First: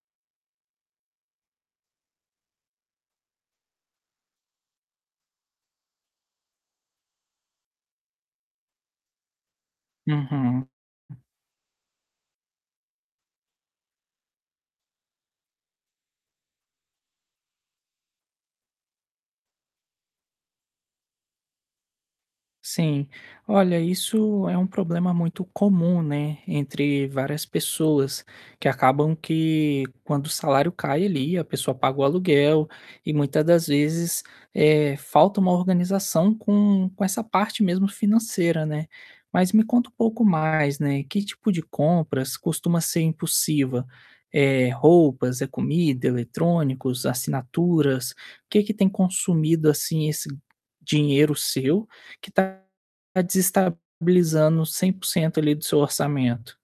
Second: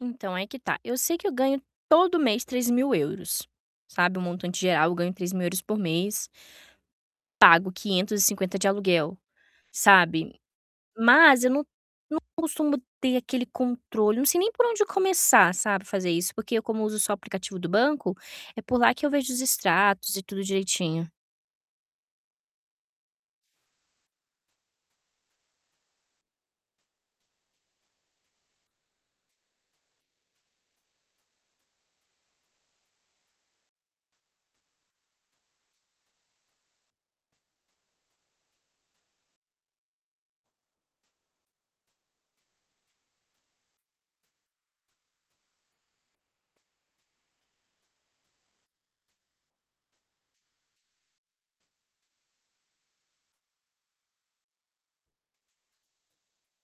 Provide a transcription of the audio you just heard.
Então, aí que tá, eu sei que eu ganho todo mês €3.000, sabe, o montante geral eu ganho €3.000 por mês pago 550 de aluguel, sabe? Uhum. Mas eu não não costumo ter aquele controle, não sei nem por onde começar, sabe, fazer isso, porque como uso só aplicativo do banco, é por lá que eu vejo os extratos e tudo direitinho. Sim, olha isso é um problema muito comum, né, entre várias pessoas, que acabam que quando o salário cai ali a pessoa paga o aluguel e, muita das vezes, eh, falta uma organização com com essa parte mesmo financeira, né. Mas me conta um pouco mais, né, que tipo de compras costuma ser impulsiva, eh, roupas, é comida, eletrônicos, assinaturas? O que que tem consumido assim esse dinheiro seu, que está desestabilizando 100% ali do seu orçamento?